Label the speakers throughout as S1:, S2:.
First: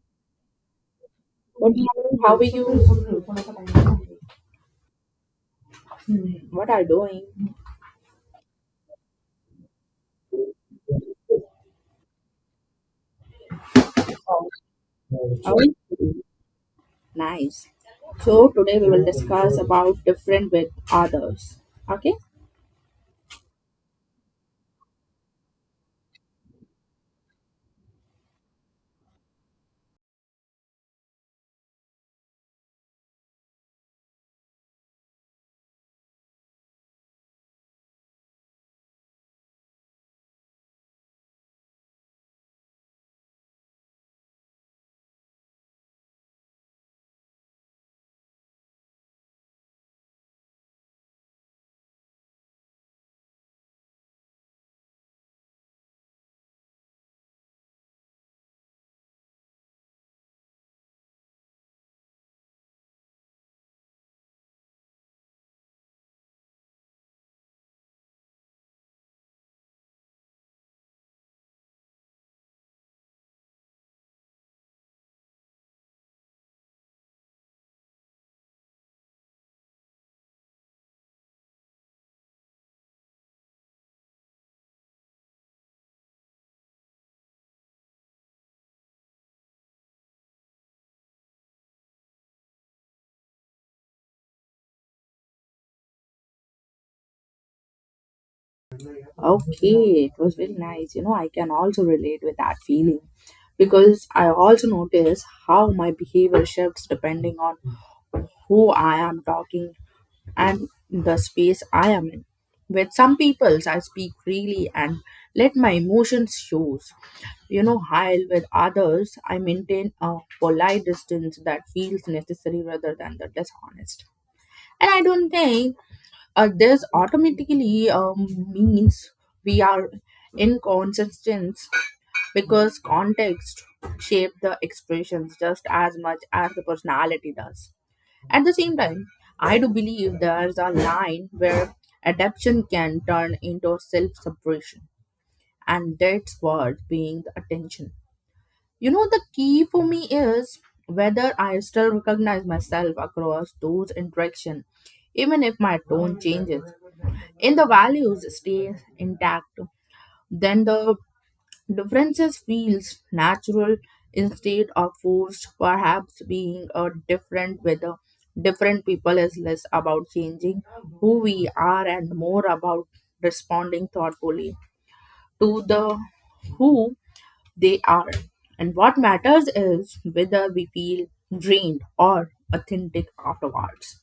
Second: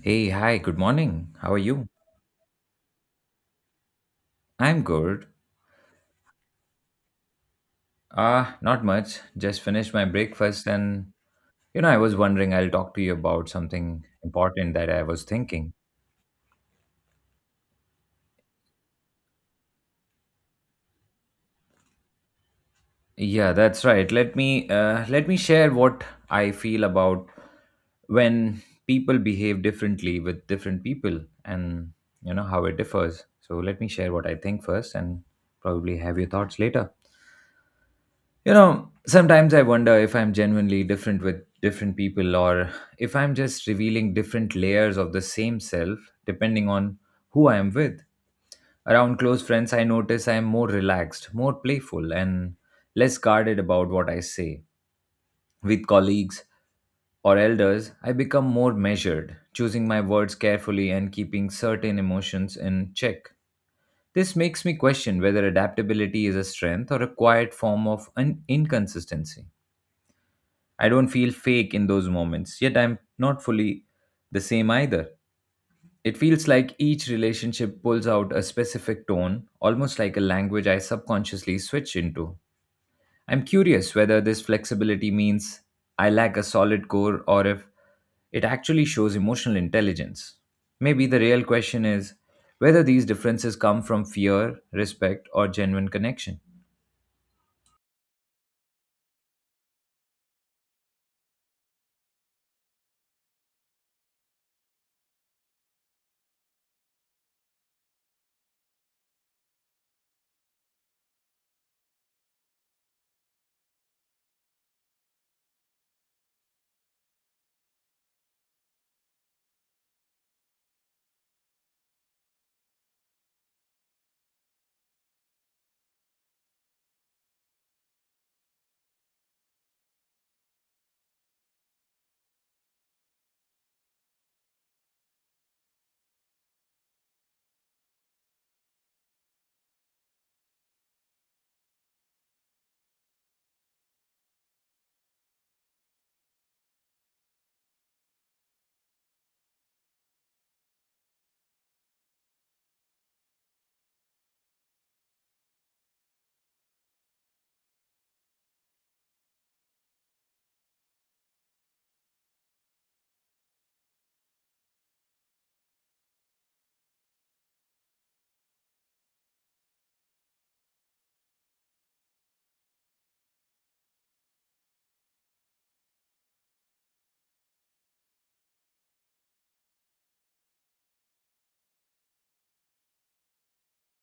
S1: Hey, hi, good morning. How are
S2: Good
S1: you?
S2: morning. How are you?
S1: I'm good.
S2: What are doing?
S1: Ah, not much. Just finished my breakfast and I was wondering I'll talk to you about something important that I was
S2: Oh,
S1: thinking.
S2: nice. So today we will discuss about different with others. Okay.
S1: Yeah, that's right. Let me share what I feel about when people behave differently with different people and you know how it differs. So let me share what I think first and probably have your thoughts later. You know, sometimes I wonder if I'm genuinely different with different people or if I'm just revealing different layers of the same self depending on who I am with. Around close friends, I notice I am more relaxed, more playful, and less guarded about what I say with colleagues or elders. I become more measured, choosing my words carefully and keeping certain emotions in check. This makes me question whether adaptability is a strength or a quiet form of inconsistency. I don't feel fake in those moments, yet I'm not fully the same either. It feels like each relationship pulls out a specific tone, almost like a language I subconsciously switch into. I'm curious whether this flexibility means I lack a solid core or if it actually shows emotional intelligence. Maybe the real question is whether these differences come from fear, respect, or genuine connection.
S2: Okay. It was very nice. You know, I can also relate with that feeling because I also notice how my behavior shifts depending on who I am talking and the space I am in. With some people, I speak freely and let my emotions shows. You know, while with others, I maintain a polite distance that feels necessary rather than the dishonest. And I don't think this automatically means we are inconsistent because context shape the expressions just as much as the personality does. At the same time, I do believe there's a line where adaptation can turn into self subversion, and that's worth paying the attention. You know, the key for me is whether I still recognize myself across those interactions, even if my tone changes. If the values stay intact, then the differences feels natural instead of forced, perhaps being a different whether different people is less about changing who we are and more about responding thoughtfully to the who they are. And what matters is whether we feel drained or authentic afterwards.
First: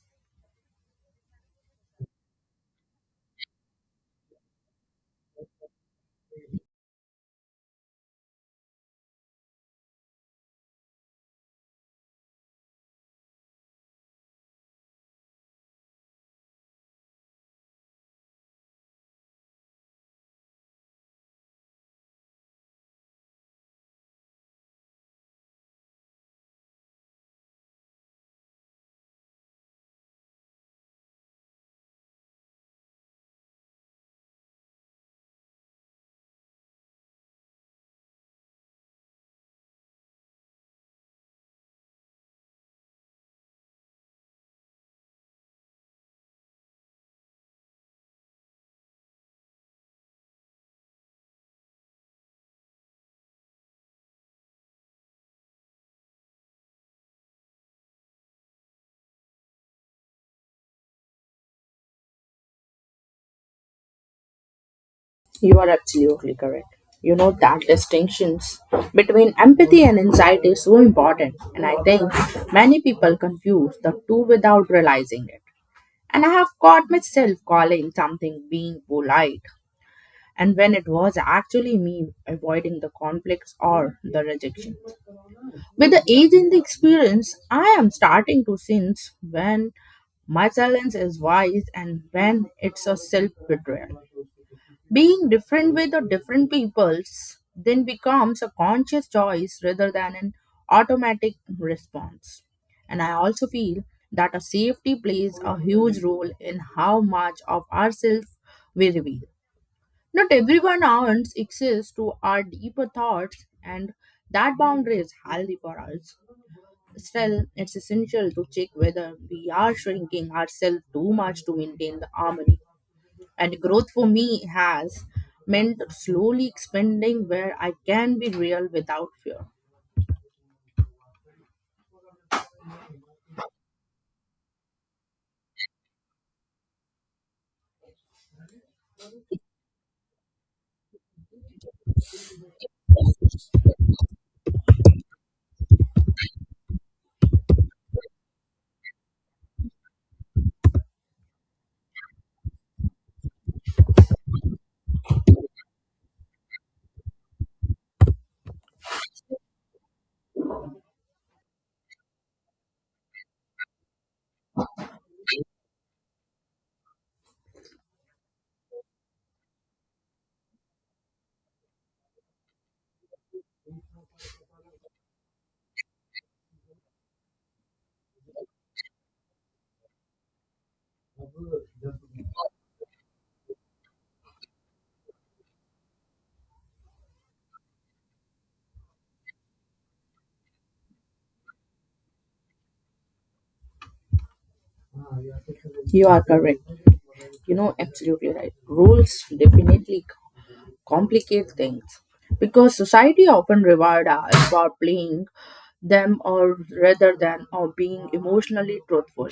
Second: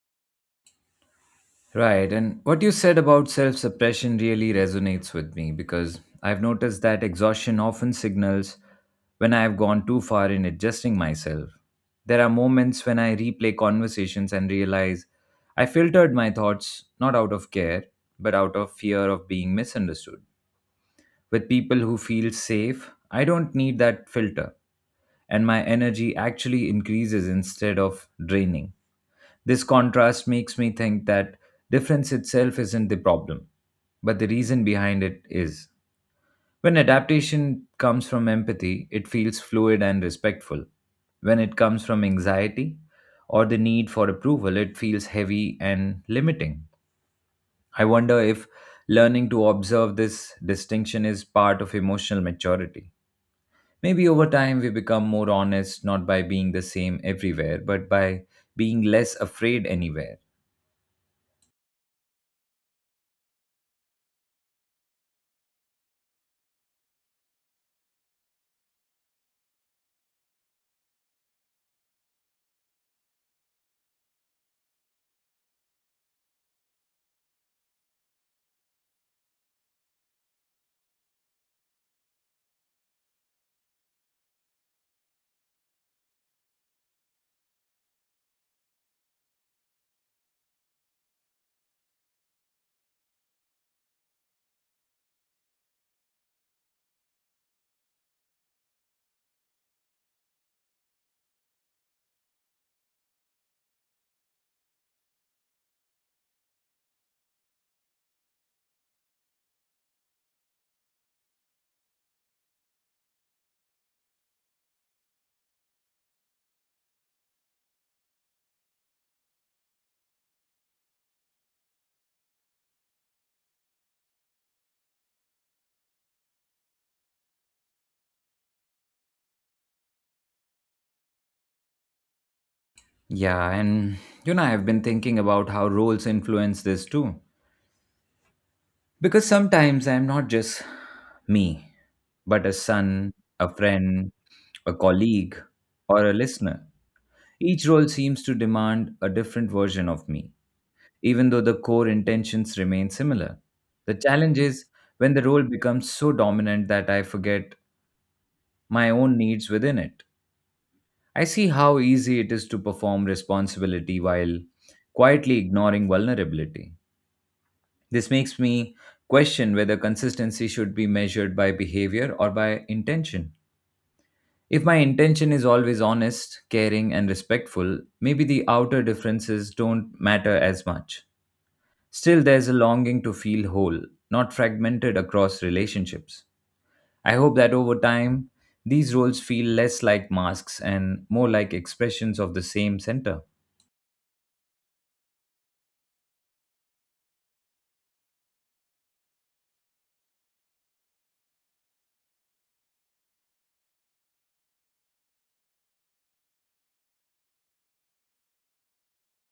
S1: Right. And what you said about self suppression really resonates with me because I've noticed that exhaustion often signals when I've gone too far in adjusting myself. There are moments when I replay conversations and realize I filtered my thoughts not out of care, but out of fear of being misunderstood. With people who feel safe, I don't need that filter, and my energy actually increases instead of draining. This contrast makes me think that difference itself isn't the problem, but the reason behind it is. When adaptation comes from empathy, it feels fluid and respectful. When it comes from anxiety or the need for approval, it feels heavy and limiting. I wonder if learning to observe this distinction is part of emotional maturity. Maybe over time we become more honest, not by being the same everywhere, but by being less afraid anywhere.
S2: You are absolutely correct. You know that distinctions between empathy and anxiety is so important, and I think many people confuse the two without realizing it. And I have caught myself calling something being polite, and when it was actually me avoiding the conflicts or the rejection. With the age and the experience, I am starting to sense when my silence is wise and when it's a self betrayal. Being different with the different peoples then becomes a conscious choice rather than an automatic response. And I also feel that a safety plays a huge role in how much of ourselves we reveal. Not everyone earns access to our deeper thoughts, and that boundary is healthy for us. Still, it's essential to check whether we are shrinking ourselves too much to maintain the harmony. And growth for me has meant slowly expanding where I can be real without fear.
S1: Yeah, and you know, I've been thinking about how roles influence this too. Because sometimes I'm not just me, but a son, a friend, a colleague, or a listener. Each role seems to demand a different version of me, even though the core intentions remain similar. The challenge is when the role becomes so dominant that I forget my own needs within it. I see how easy it is to perform responsibility while quietly ignoring vulnerability. This makes me question whether consistency should be measured by behavior or by intention. If my intention is always honest, caring, and respectful, maybe the outer differences don't matter as much. Still, there's a longing to feel whole, not fragmented across relationships. I hope that over time, these roles feel less like masks and more like expressions of the same center.
S2: You are correct. You know, absolutely right. Rules definitely c- complicate things because society often reward us for playing them or rather than or being emotionally truthful.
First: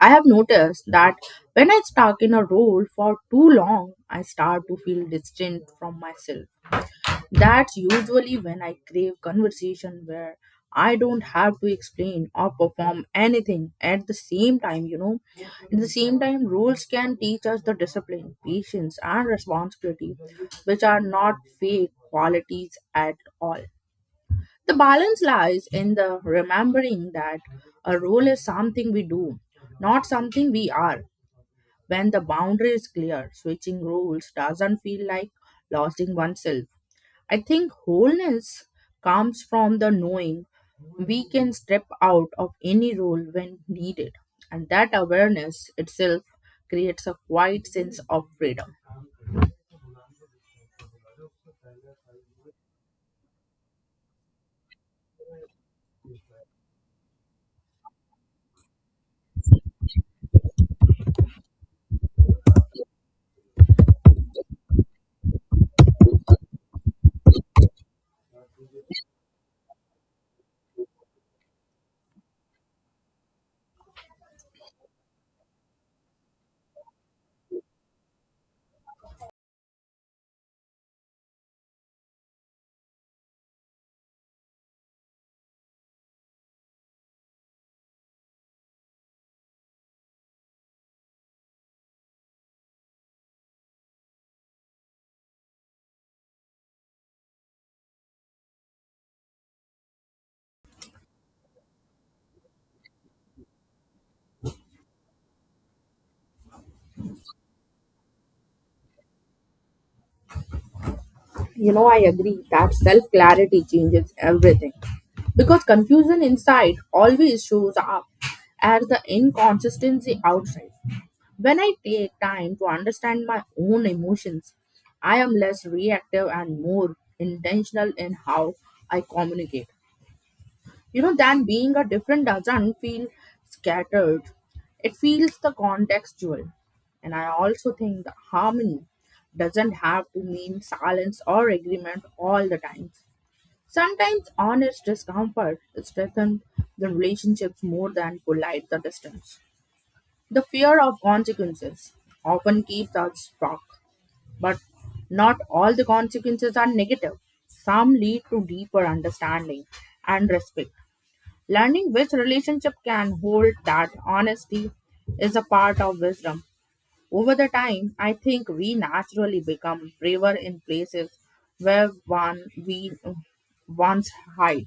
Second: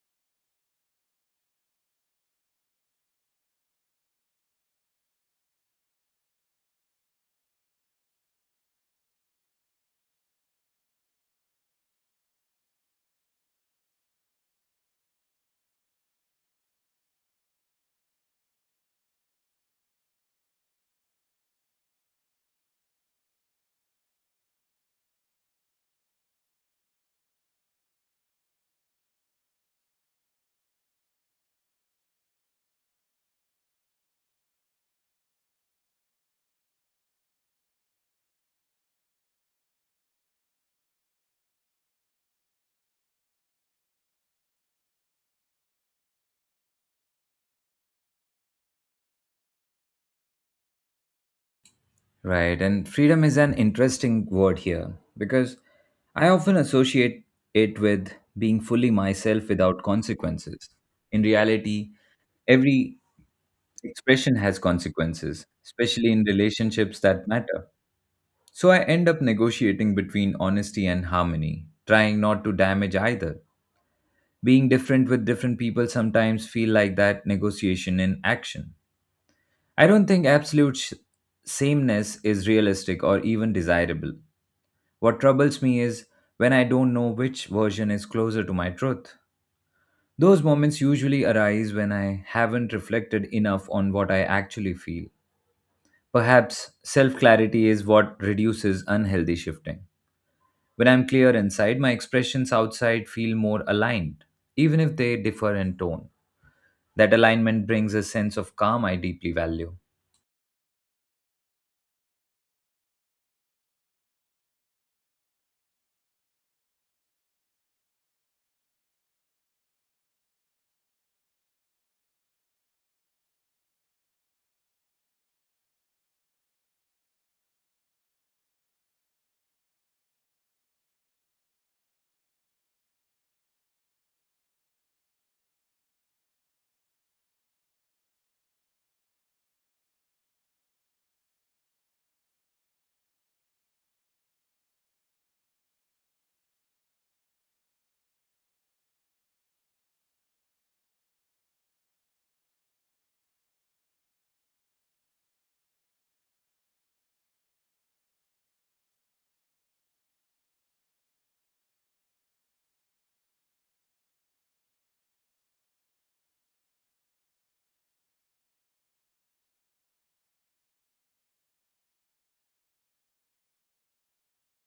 S2: I have noticed that when I stuck in a role for too long, I start to feel distant from myself. That's usually when I crave conversation where I don't have to explain or perform anything at the same time, you know. At the same time, rules can teach us the discipline, patience, and responsibility, which are not fake qualities at all. The balance lies in the remembering that a role is something we do, not something we are. When the boundary is clear, switching roles doesn't feel like losing oneself. I think wholeness comes from the knowing we can step out of any role when needed, and that awareness itself creates a quiet sense of freedom.
S1: Right, and freedom is an interesting word here because I often associate it with being fully myself without consequences. In reality, every expression has consequences, especially in relationships that matter. So I end up negotiating between honesty and harmony, trying not to damage either. Being different with different people sometimes feel like that negotiation in action. I don't think absolute sameness is realistic or even desirable. What troubles me is when I don't know which version is closer to my truth. Those moments usually arise when I haven't reflected enough on what I actually feel. Perhaps self clarity is what reduces unhealthy shifting. When I'm clear inside, my expressions outside feel more aligned, even if they differ in tone. That alignment brings a sense of calm I deeply value.
S2: You know, I agree that self clarity changes everything because confusion inside always shows up as the inconsistency outside. When I take time to understand my own emotions, I am less reactive and more intentional in how I communicate. You know, than being a different doesn't feel scattered, it feels the contextual. And I also think the harmony doesn't have to mean silence or agreement all the time. Sometimes honest discomfort strengthens the relationships more than polite the distance. The fear of consequences often keeps us stuck, but not all the consequences are negative. Some lead to deeper understanding and respect. Learning which relationship can hold that honesty is a part of wisdom. Over the time, I think we naturally become braver in places where one we once hide.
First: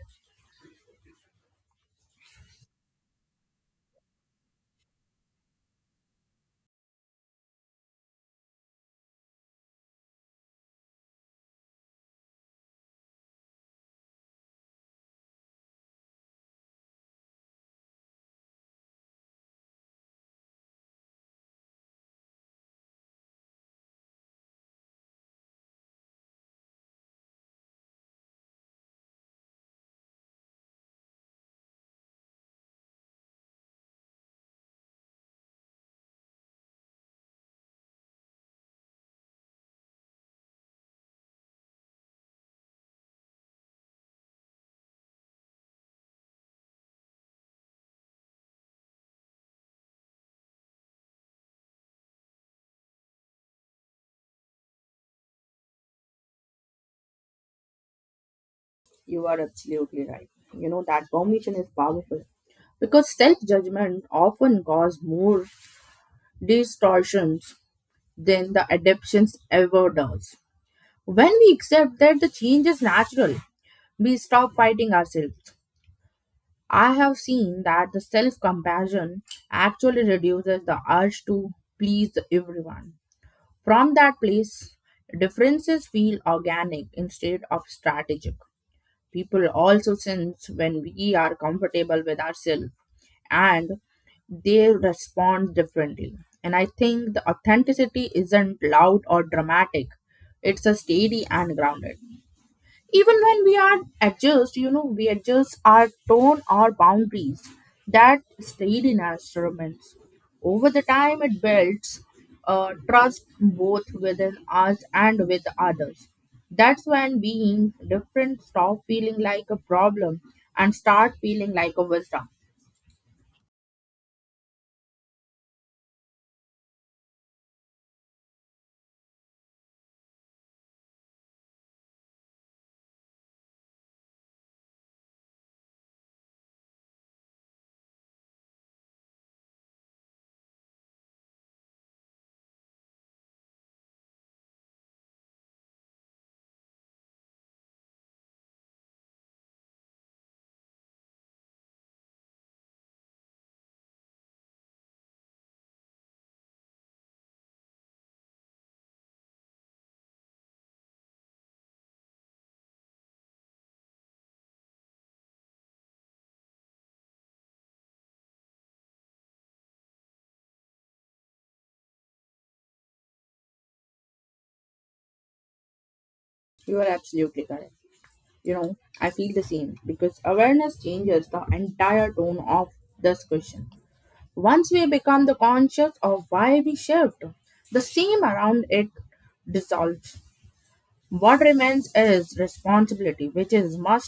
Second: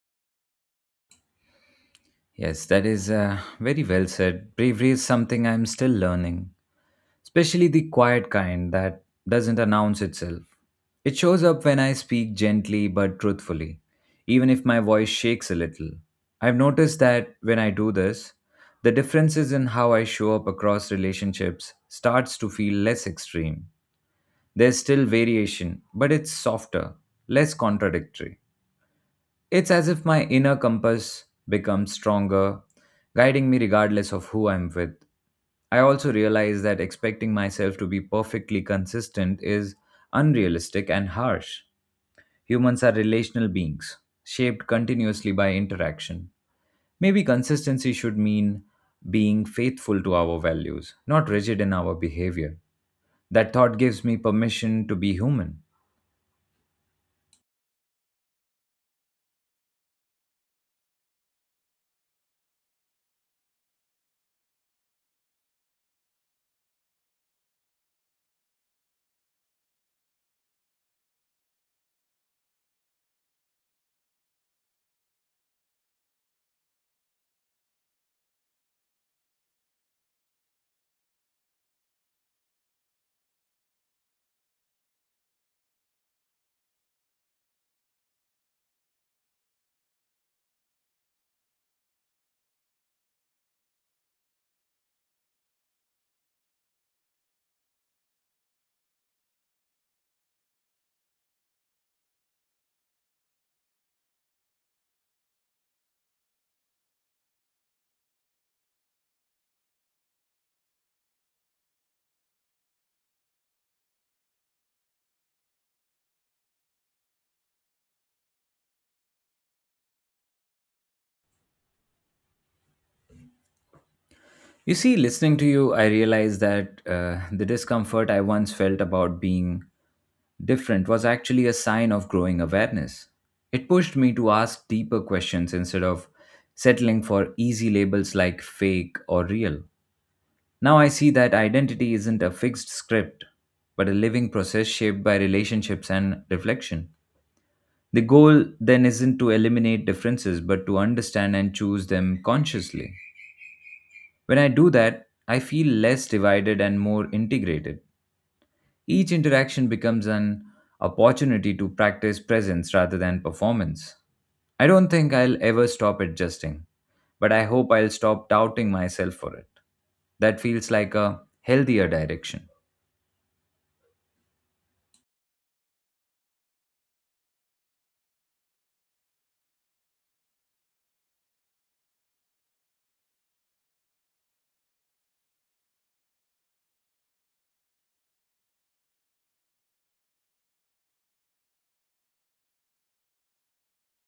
S1: Yes, that is, very well said. Bravery is something I'm still learning, especially the quiet kind that doesn't announce itself. It shows up when I speak gently but truthfully, even if my voice shakes a little. I've noticed that when I do this, the differences in how I show up across relationships starts to feel less extreme. There's still variation, but it's softer, less contradictory. It's as if my inner compass becomes stronger, guiding me regardless of who I'm with. I also realize that expecting myself to be perfectly consistent is unrealistic and harsh. Humans are relational beings, shaped continuously by interaction. Maybe consistency should mean being faithful to our values, not rigid in our behavior. That thought gives me permission to be human.
S2: You are absolutely right. You know, that permission is powerful, because self judgment often causes more distortions than the adaptations ever does. When we accept that the change is natural, we stop fighting ourselves. I have seen that the self compassion actually reduces the urge to please everyone. From that place, differences feel organic instead of strategic. People also sense when we are comfortable with ourselves and they respond differently. And I think the authenticity isn't loud or dramatic, it's a steady and grounded even when we are adjust we adjust our tone or boundaries that stayed in our instruments. Over the time it builds trust both within us and with others. That's when being different stop feeling like a problem and start feeling like a wisdom.
S1: You see, listening to you, I realized that the discomfort I once felt about being different was actually a sign of growing awareness. It pushed me to ask deeper questions instead of settling for easy labels like fake or real. Now I see that identity isn't a fixed script, but a living process shaped by relationships and reflection. The goal then isn't to eliminate differences, but to understand and choose them consciously. When I do that, I feel less divided and more integrated. Each interaction becomes an opportunity to practice presence rather than performance. I don't think I'll ever stop adjusting, but I hope I'll stop doubting myself for it. That feels like a healthier direction.
S2: You are absolutely correct. You know, I feel the same because awareness changes the entire tone of this question. Once we become the conscious of why we shift, the steam around it dissolves. What remains is responsibility, which is much,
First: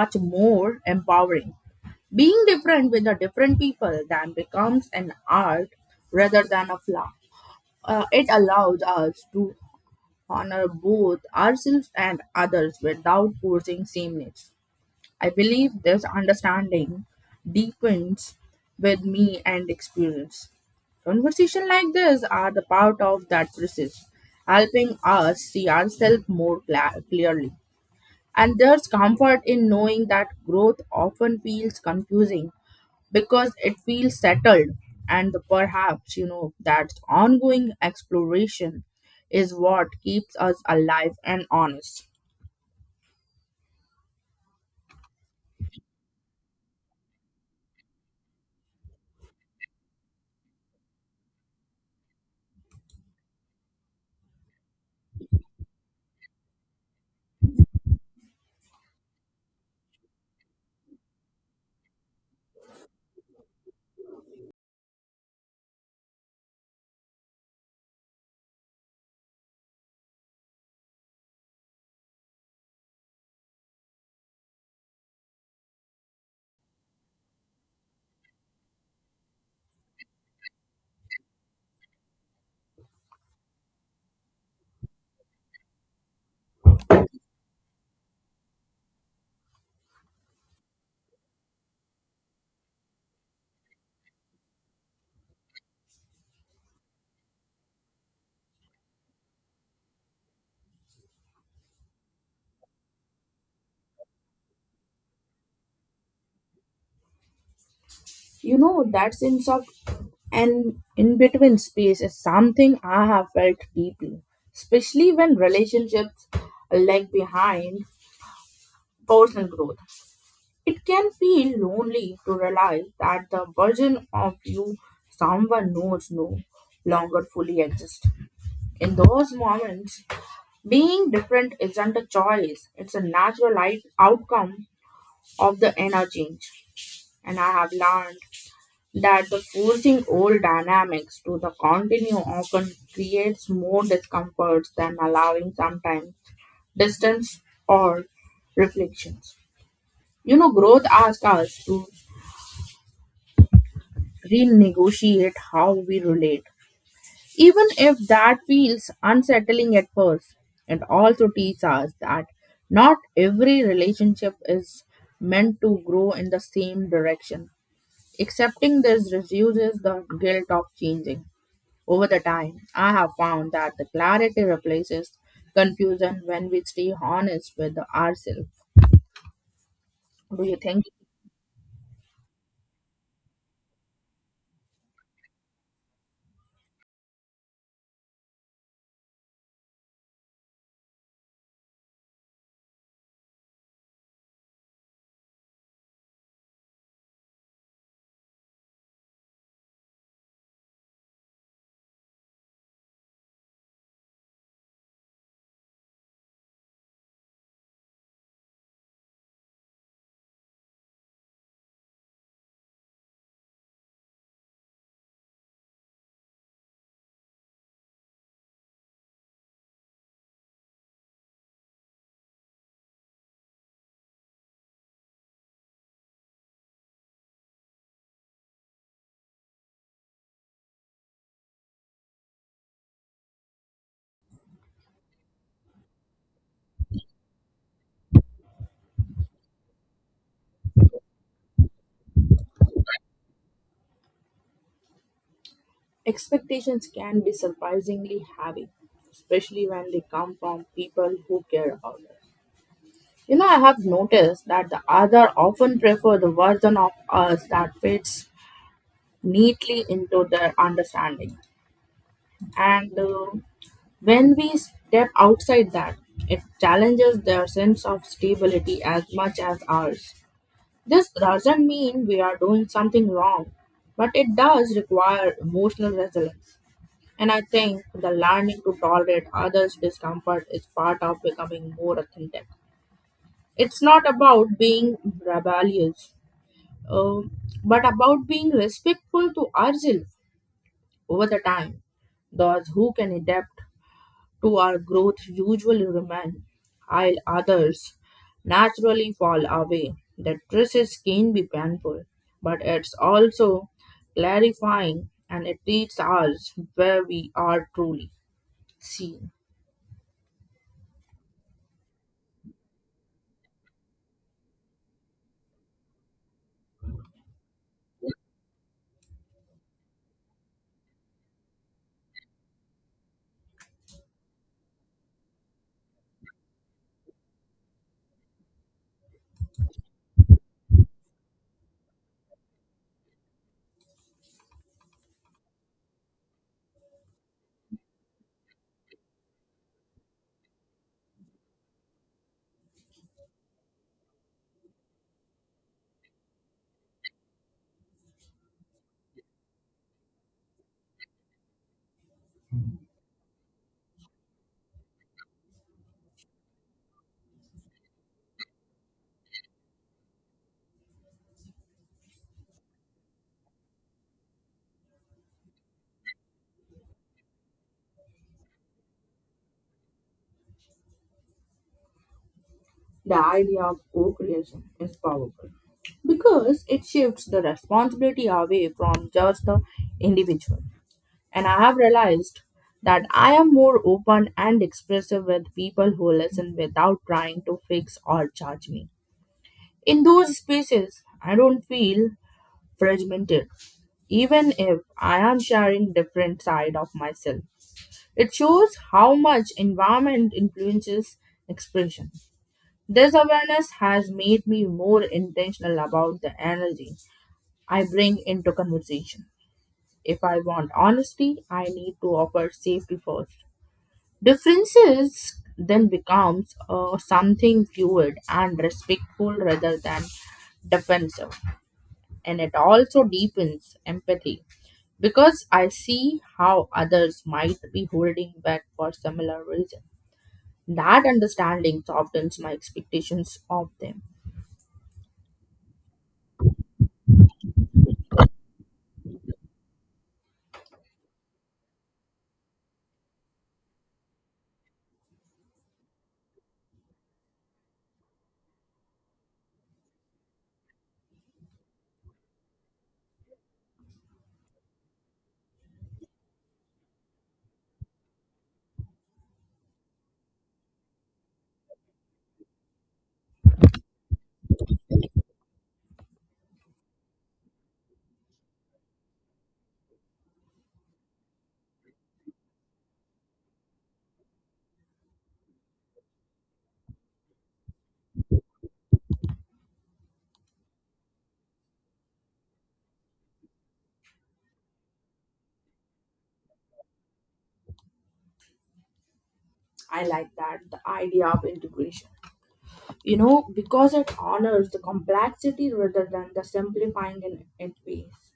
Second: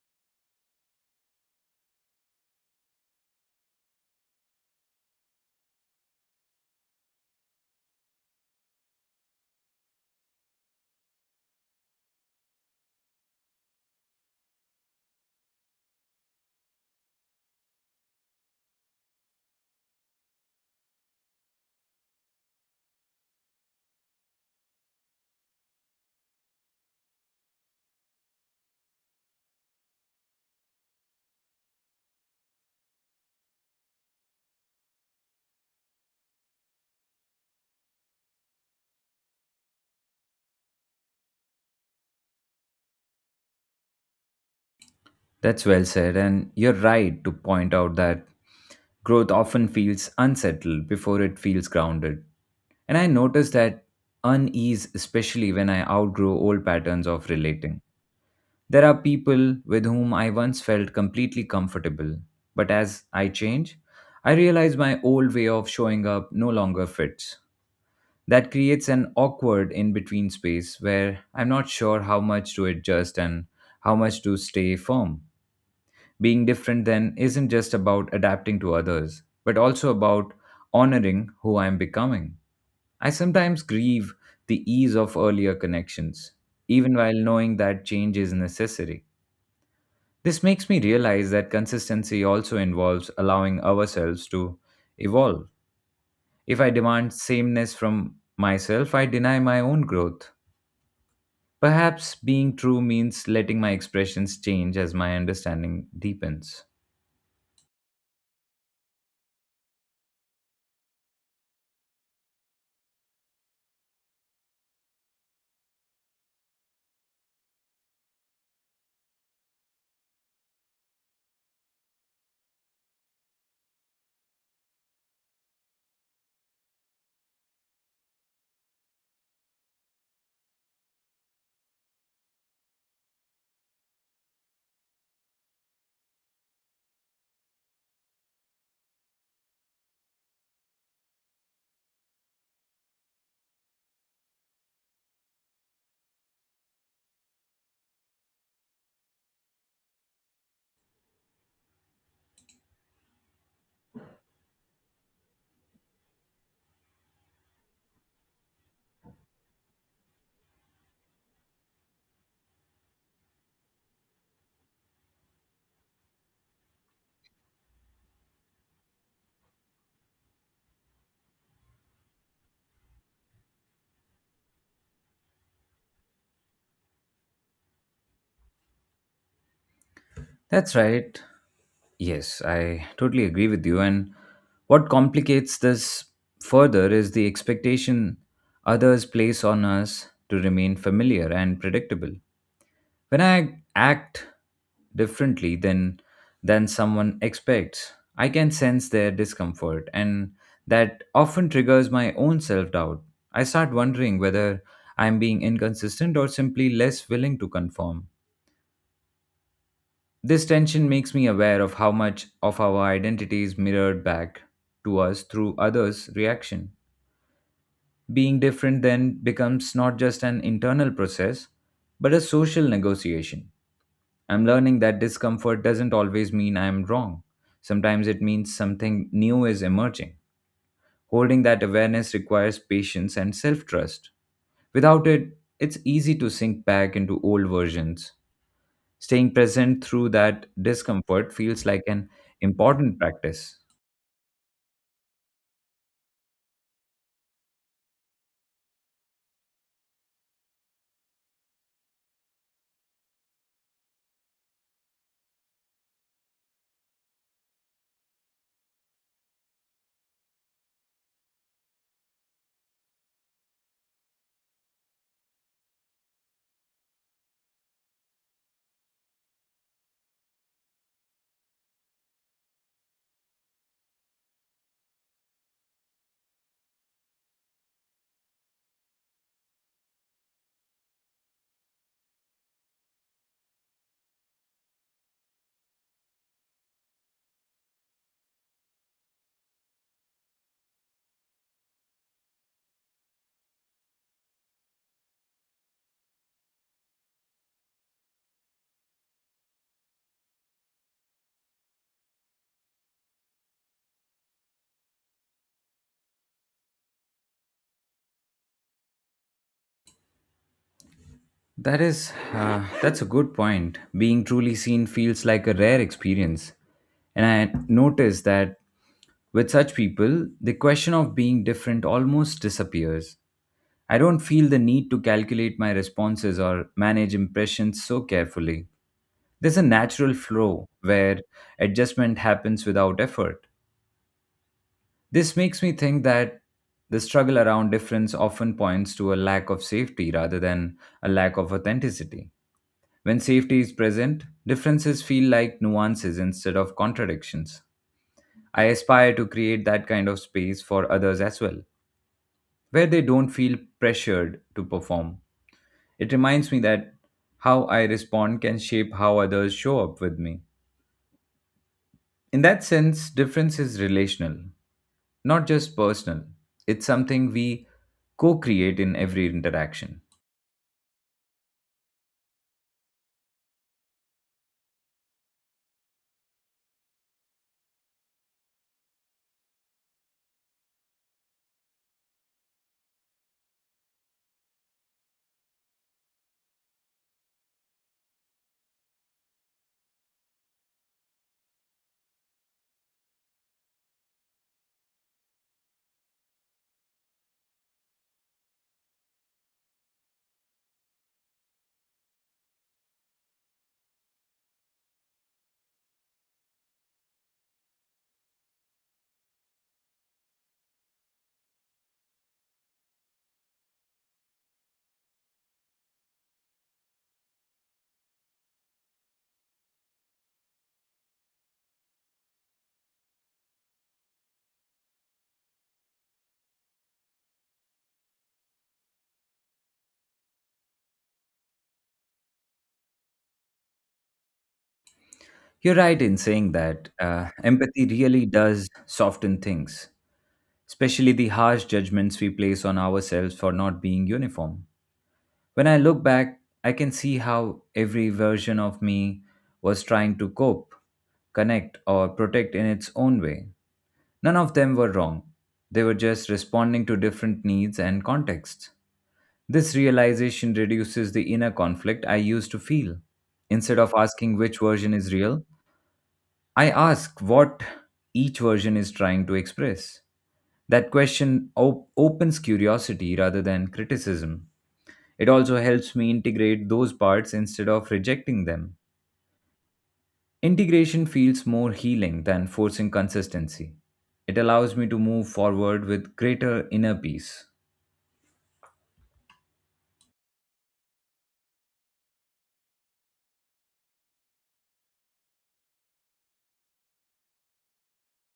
S2: much more empowering. Being different with the different people then becomes an art rather than a flaw. It allows us to honor both ourselves and others without forcing sameness. I believe this understanding deepens with me and experience. Conversations like this are the part of that process, helping us see ourselves more clearly. And there's comfort in knowing that growth often feels confusing because it feels settled, and perhaps, that ongoing exploration is what keeps us alive and honest.
S1: That's well said, and you're right to point out that growth often feels unsettled before it feels grounded. And I notice that unease, especially when I outgrow old patterns of relating. There are people with whom I once felt completely comfortable, but as I change, I realize my old way of showing up no longer fits. That creates an awkward in between space where I'm not sure how much to adjust and how much to stay firm. Being different then isn't just about adapting to others, but also about honoring who I'm becoming. I sometimes grieve the ease of earlier connections, even while knowing that change is necessary. This makes me realize that consistency also involves allowing ourselves to evolve. If I demand sameness from myself, I deny my own growth. Perhaps being true means letting my expressions change as my understanding deepens.
S2: You know, that sense of an in between space is something I have felt deeply, especially when relationships lag behind personal growth. It can feel lonely to realize that the version of you someone knows no longer fully exists. In those moments, being different isn't a choice, it's a natural life outcome of the inner change. And I have learned that the forcing old dynamics to the continue often creates more discomforts than allowing sometimes distance or reflections. You know, growth asks us to renegotiate how we relate. Even if that feels unsettling at first, it also teaches us that not every relationship is meant to grow in the same direction. Accepting this reduces the guilt of changing. Over the time, I have found that the clarity replaces confusion when we stay honest with ourselves. Do you
S1: That's
S2: think
S1: right. Yes, I totally agree with you. And what complicates this further is the expectation others place on us to remain familiar and predictable. When I act differently than someone expects, I can sense their discomfort and that often triggers my own self-doubt. I start wondering whether I'm being inconsistent or simply less willing to conform. This tension makes me aware of how much of our identity is mirrored back to us through others' reaction. Being different then becomes not just an internal process, but a social negotiation. I'm learning that discomfort doesn't always mean I'm wrong. Sometimes it means something new is emerging. Holding that awareness requires patience and self trust. Without it, it's easy to sink back into old versions. Staying present through that discomfort feels like an important practice.
S2: expectations can be surprisingly heavy, especially when they come from people who care about us? You know, I have noticed that the other often prefer the version of us that fits neatly into their understanding. And when we step outside that, it challenges their sense of stability as much as ours. This doesn't mean we are doing something wrong, but it does require emotional resilience. And I think the learning to tolerate others' discomfort is part of becoming more authentic. It's not about being rebellious, um, but about being respectful to ourselves over the time. Those who can adapt to our growth usually remain, while others naturally fall away. The process can be painful, but it's also clarifying and it teaches us where we are truly seen.
S1: That is, that's a good point. Being truly seen feels like a rare experience. And I noticed that with such people, the question of being different almost disappears. I don't feel the need to calculate my responses or manage impressions so carefully. There's a natural flow where adjustment happens without effort. This makes me think that the struggle around difference often points to a lack of safety rather than a lack of authenticity. When safety is present, differences feel like nuances instead of contradictions. I aspire to create that kind of space for others as well, where they don't feel pressured to perform. It reminds me that how I respond can shape how others show up with me. In that sense, difference is relational, not just personal. It's something we co create in every interaction.
S2: The idea of co creation is powerful because it shifts the responsibility away from just the individual. And I have realized that I am more open and expressive with people who listen without trying to fix or judge me. In those spaces, I don't feel fragmented, even if I am sharing different side of myself. It shows how much environment influences expression. This awareness has made me more intentional about the energy I bring into conversation. If I want honesty, I need to offer safety first. Differences then becomes something fluid and respectful rather than defensive, and it also deepens empathy because I see how others might be holding back for similar reason. That understanding softens my expectations of them.
S1: You're right in saying that, empathy really does soften things, especially the harsh judgments we place on ourselves for not being uniform. When I look back, I can see how every version of me was trying to cope, connect, or protect in its own way. None of them were wrong. They were just responding to different needs and contexts. This realization reduces the inner conflict I used to feel. Instead of asking which version is real, I ask what each version is trying to express. That question opens curiosity rather than criticism. It also helps me integrate those parts instead of rejecting them. Integration feels more healing than forcing consistency. It allows me to move forward with greater inner peace.
S2: I like that the idea of integration. You know, because it honors the complexity rather than the simplifying in it ways.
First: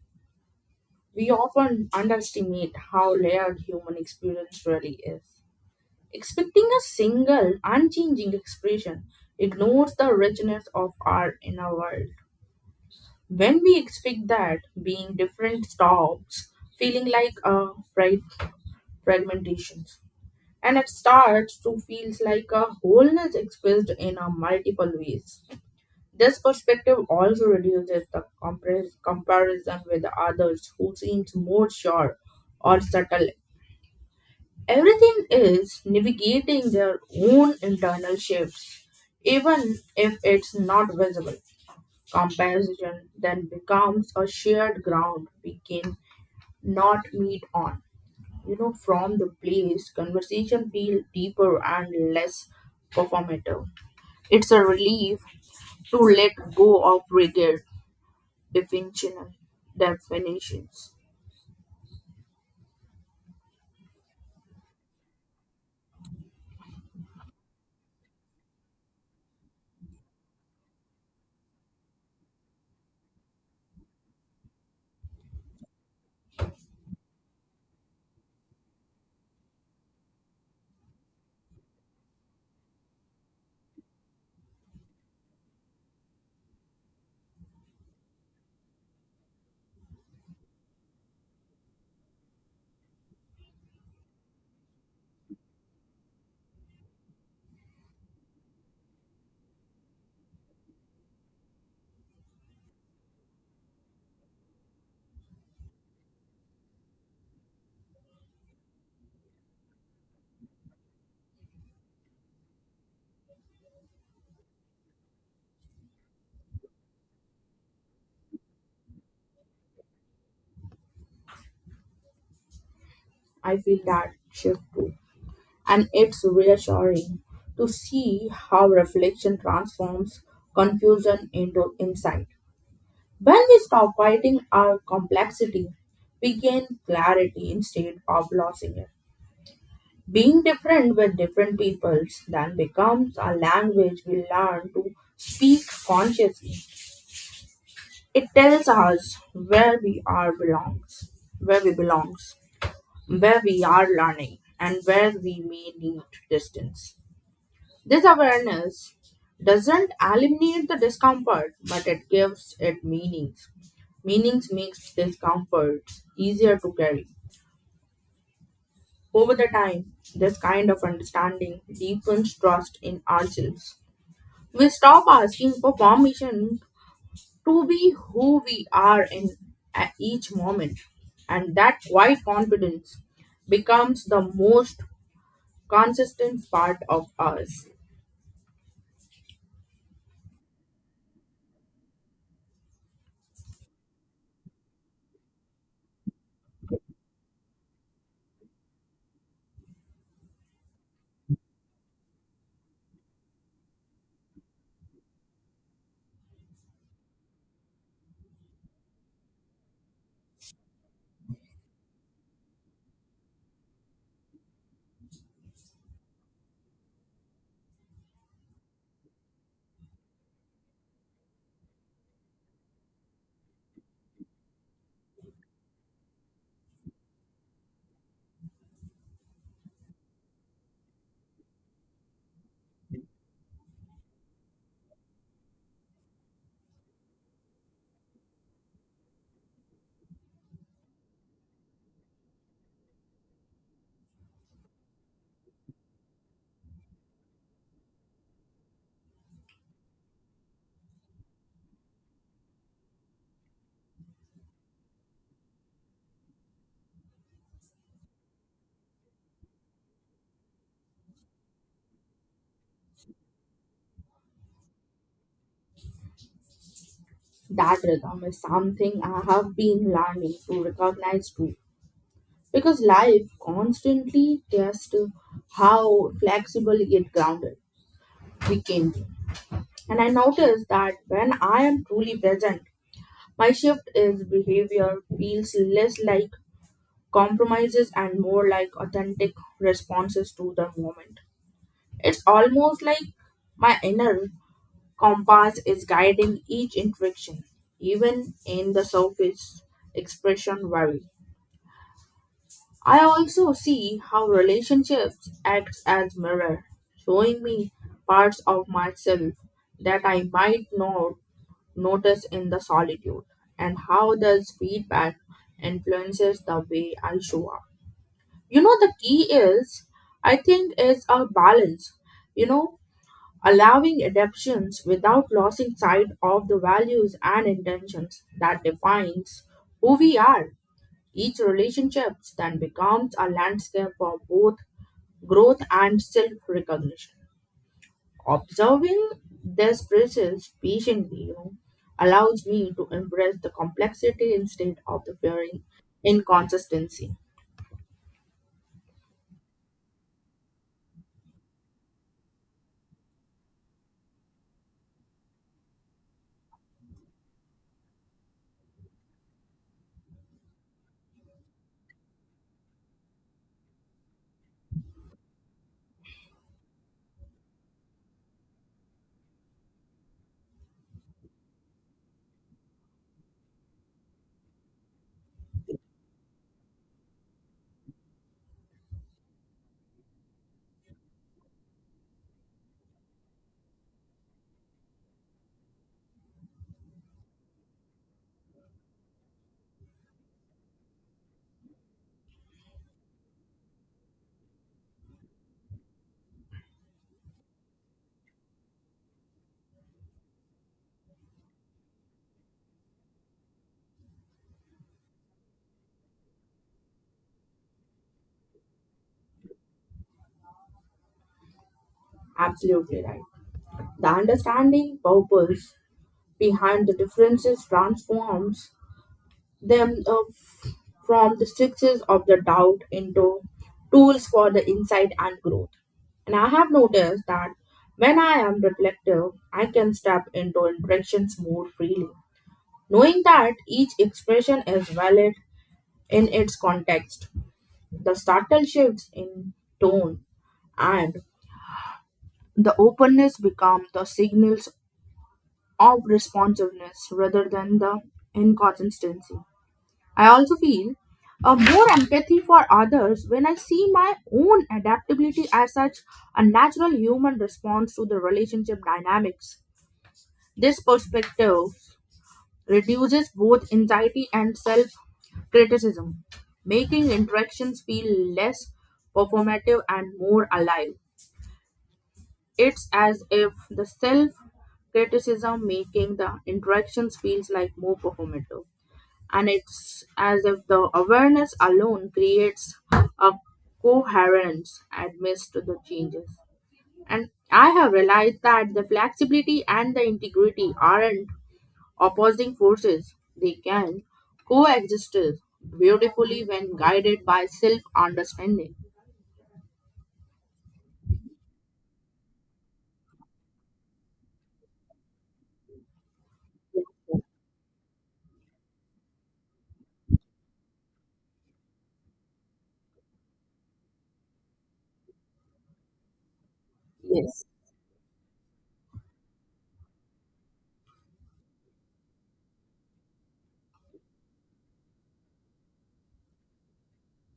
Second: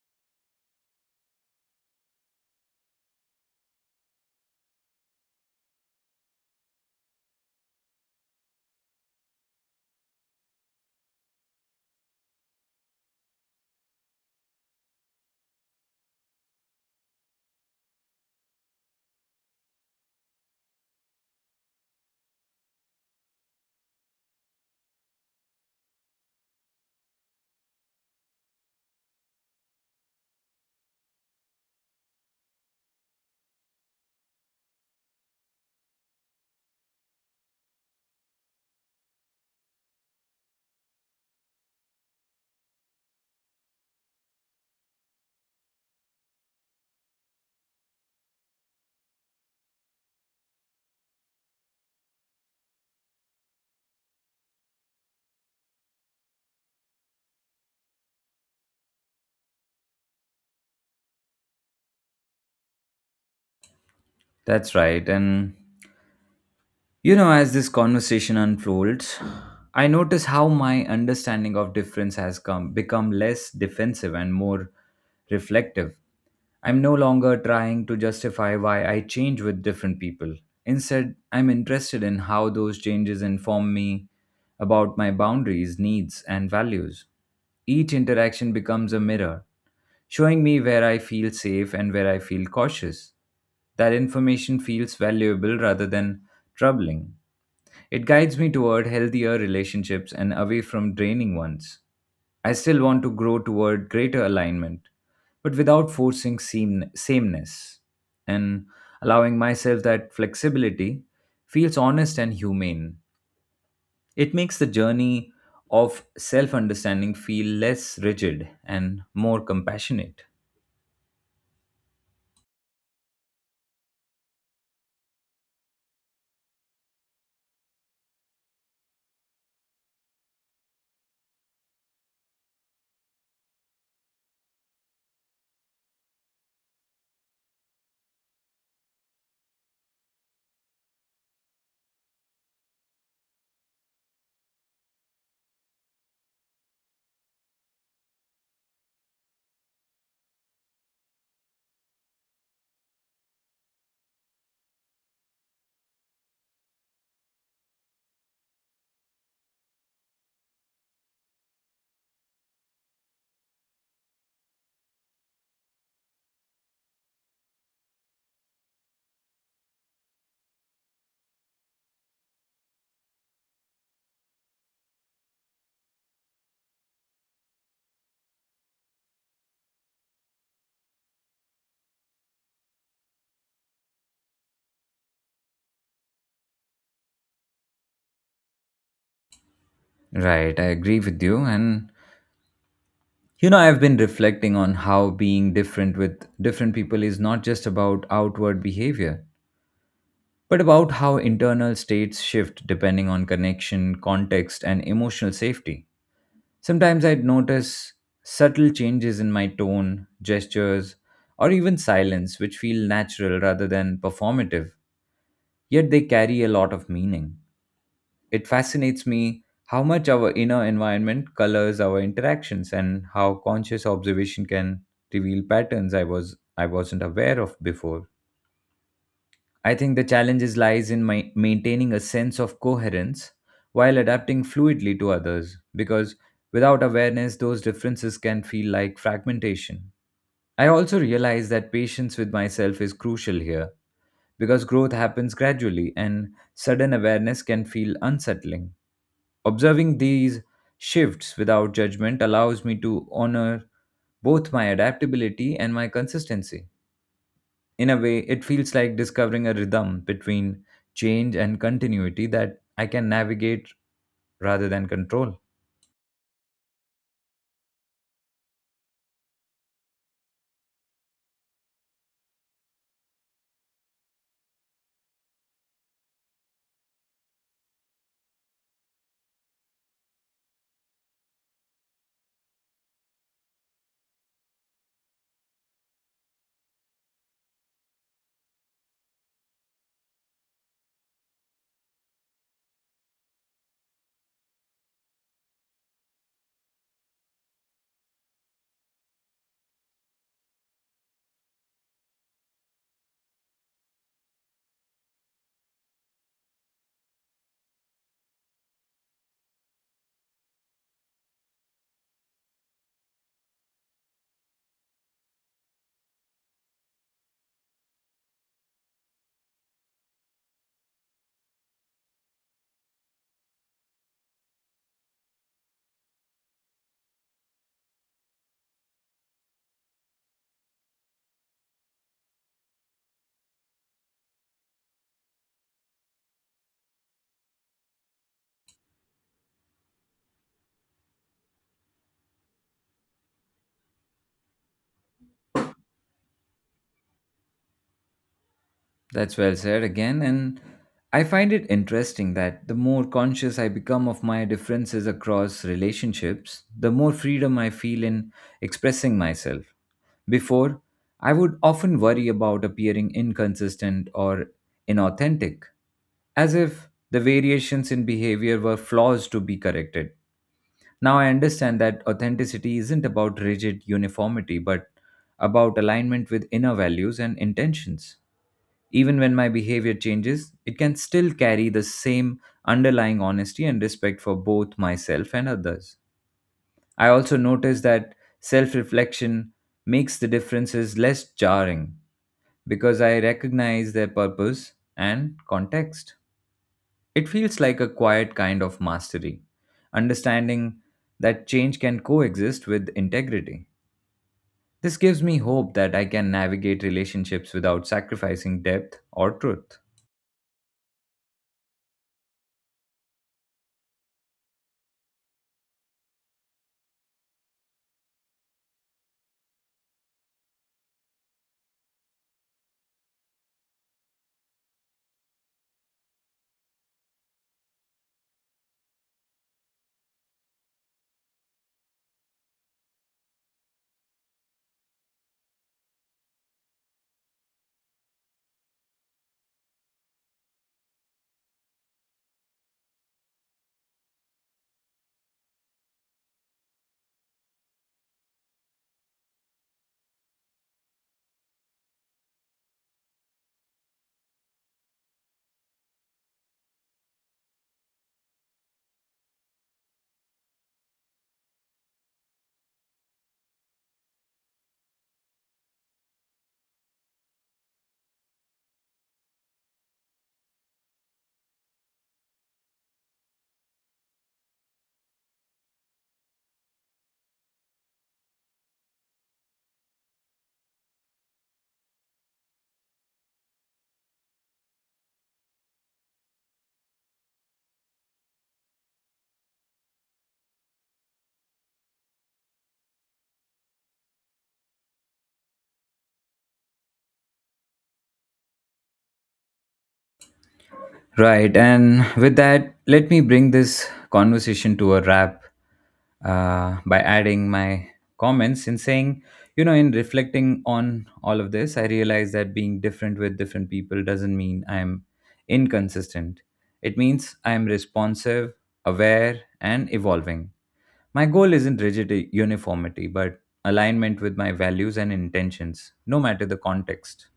S2: We often underestimate how layered human experience really is. Expecting a single, unchanging expression ignores the richness of our inner world. When we expect that, being different stops feeling like a frag- fragmentation and it starts to feel like a wholeness expressed in a multiple ways. This perspective also reduces the comparison with others who seems more sure or subtle. Everything is navigating their own internal shifts, even if it's not visible. Comparison then becomes a shared ground we can not meet on. You know, from the place, conversation feel deeper and less performative. It's a relief to let go of rigid definitional definitions.
S1: That's right. And you know, as this conversation unfolds, I notice how my understanding of difference has come become less defensive and more reflective. I'm no longer trying to justify why I change with different people. Instead, I'm interested in how those changes inform me about my boundaries, needs, and values. Each interaction becomes a mirror, showing me where I feel safe and where I feel cautious. That information feels valuable rather than troubling. It guides me toward healthier relationships and away from draining ones. I still want to grow toward greater alignment, but without forcing sameness. And allowing myself that flexibility feels honest and humane. It makes the journey of self understanding feel less rigid and more compassionate.
S2: I feel that shift too. And it's reassuring to see how reflection transforms confusion into insight. When we stop fighting our complexity, we gain clarity instead of losing it. Being different with different peoples then becomes a language we learn to speak consciously. It tells us where we belongs, where we are learning, and where we may need distance. This awareness doesn't eliminate the discomfort, but it gives it meanings. Meanings makes discomforts easier to carry. Over the time, this kind of understanding deepens trust in ourselves. We stop asking for permission to be who we are in at each moment, and that quiet confidence becomes the most consistent part of us.
S1: Right, I agree with you. And, you know, I've been reflecting on how being different with different people is not just about outward behavior, but about how internal states shift depending on connection, context, and emotional safety. Sometimes I'd notice subtle changes in my tone, gestures, or even silence, which feel natural rather than performative, yet they carry a lot of meaning. It fascinates me how much our inner environment colors our interactions and how conscious observation can reveal patterns I wasn't aware of before. I think the challenges lies in my maintaining a sense of coherence while adapting fluidly to others because without awareness those differences can feel like fragmentation. I also realize that patience with myself is crucial here because growth happens gradually and sudden awareness can feel unsettling. Observing these shifts without judgment allows me to honor both my adaptability and my consistency. In a way, it feels like discovering a rhythm between change and continuity that I can navigate rather than control.
S2: That rhythm is something I have been learning to recognize too, because life constantly tests how flexible yet grounded we can be. And I notice that when I am truly present, my shift is behavior feels less like compromises and more like authentic responses to the moment. It's almost like my inner compass is guiding each interaction, even in the surface expression vary. I also see how relationships acts as mirror, showing me parts of myself that I might not notice in the solitude, and how does feedback influences the way I show up. You know the key is I think is a balance. You know allowing adaptations without losing sight of the values and intentions that defines who we are. Each relationship then becomes a landscape for both growth and self-recognition. Observing this process patiently allows me to embrace the complexity instead of the fearing inconsistency.
S1: That's well said again. And I find it interesting that the more conscious I become of my differences across relationships, the more freedom I feel in expressing myself. Before, I would often worry about appearing inconsistent or inauthentic, as if the variations in behavior were flaws to be corrected. Now I understand that authenticity isn't about rigid uniformity, but about alignment with inner values and intentions. Even when my behavior changes, it can still carry the same underlying honesty and respect for both myself and others. I also notice that self reflection makes the differences less jarring because I recognize their purpose and context. It feels like a quiet kind of mastery, understanding that change can coexist with integrity. This gives me hope that I can navigate relationships without sacrificing depth or truth.
S2: Absolutely right. The understanding purpose behind the differences transforms them from the sixes of the doubt into tools for the insight and growth. And I have noticed that when I am reflective, I can step into interactions more freely. Knowing that each expression is valid in its context, the subtle shifts in tone and the openness become the signals of responsiveness rather than the inconsistency. I also feel a more empathy for others when I see my own adaptability as such a natural human response to the relationship dynamics. This perspective reduces both anxiety and self criticism, making interactions feel less performative and more alive. It's as if the self criticism making the interactions feels like more performative and it's as if the awareness alone creates a coherence amidst the changes. And I have realized that the flexibility and the integrity aren't opposing forces, they can coexist beautifully when guided by self understanding.
S1: Right. And with that, let me bring this conversation to a wrap by adding my comments and saying, you know, in reflecting on all of this, I realize that being different with different people doesn't mean I'm inconsistent. It means
S2: Yes.
S1: I'm responsive, aware, and evolving. My goal isn't rigid uniformity, but alignment with my values and intentions, no matter the context.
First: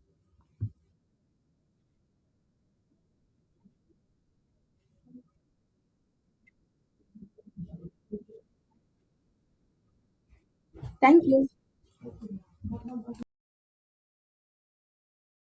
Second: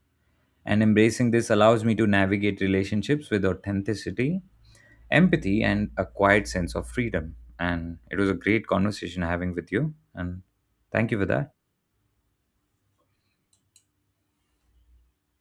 S1: And embracing this allows me to navigate relationships with authenticity empathy and a quiet sense of freedom. And it was a great conversation having with you. And thank you
S2: Thank
S1: for
S2: you.
S1: that.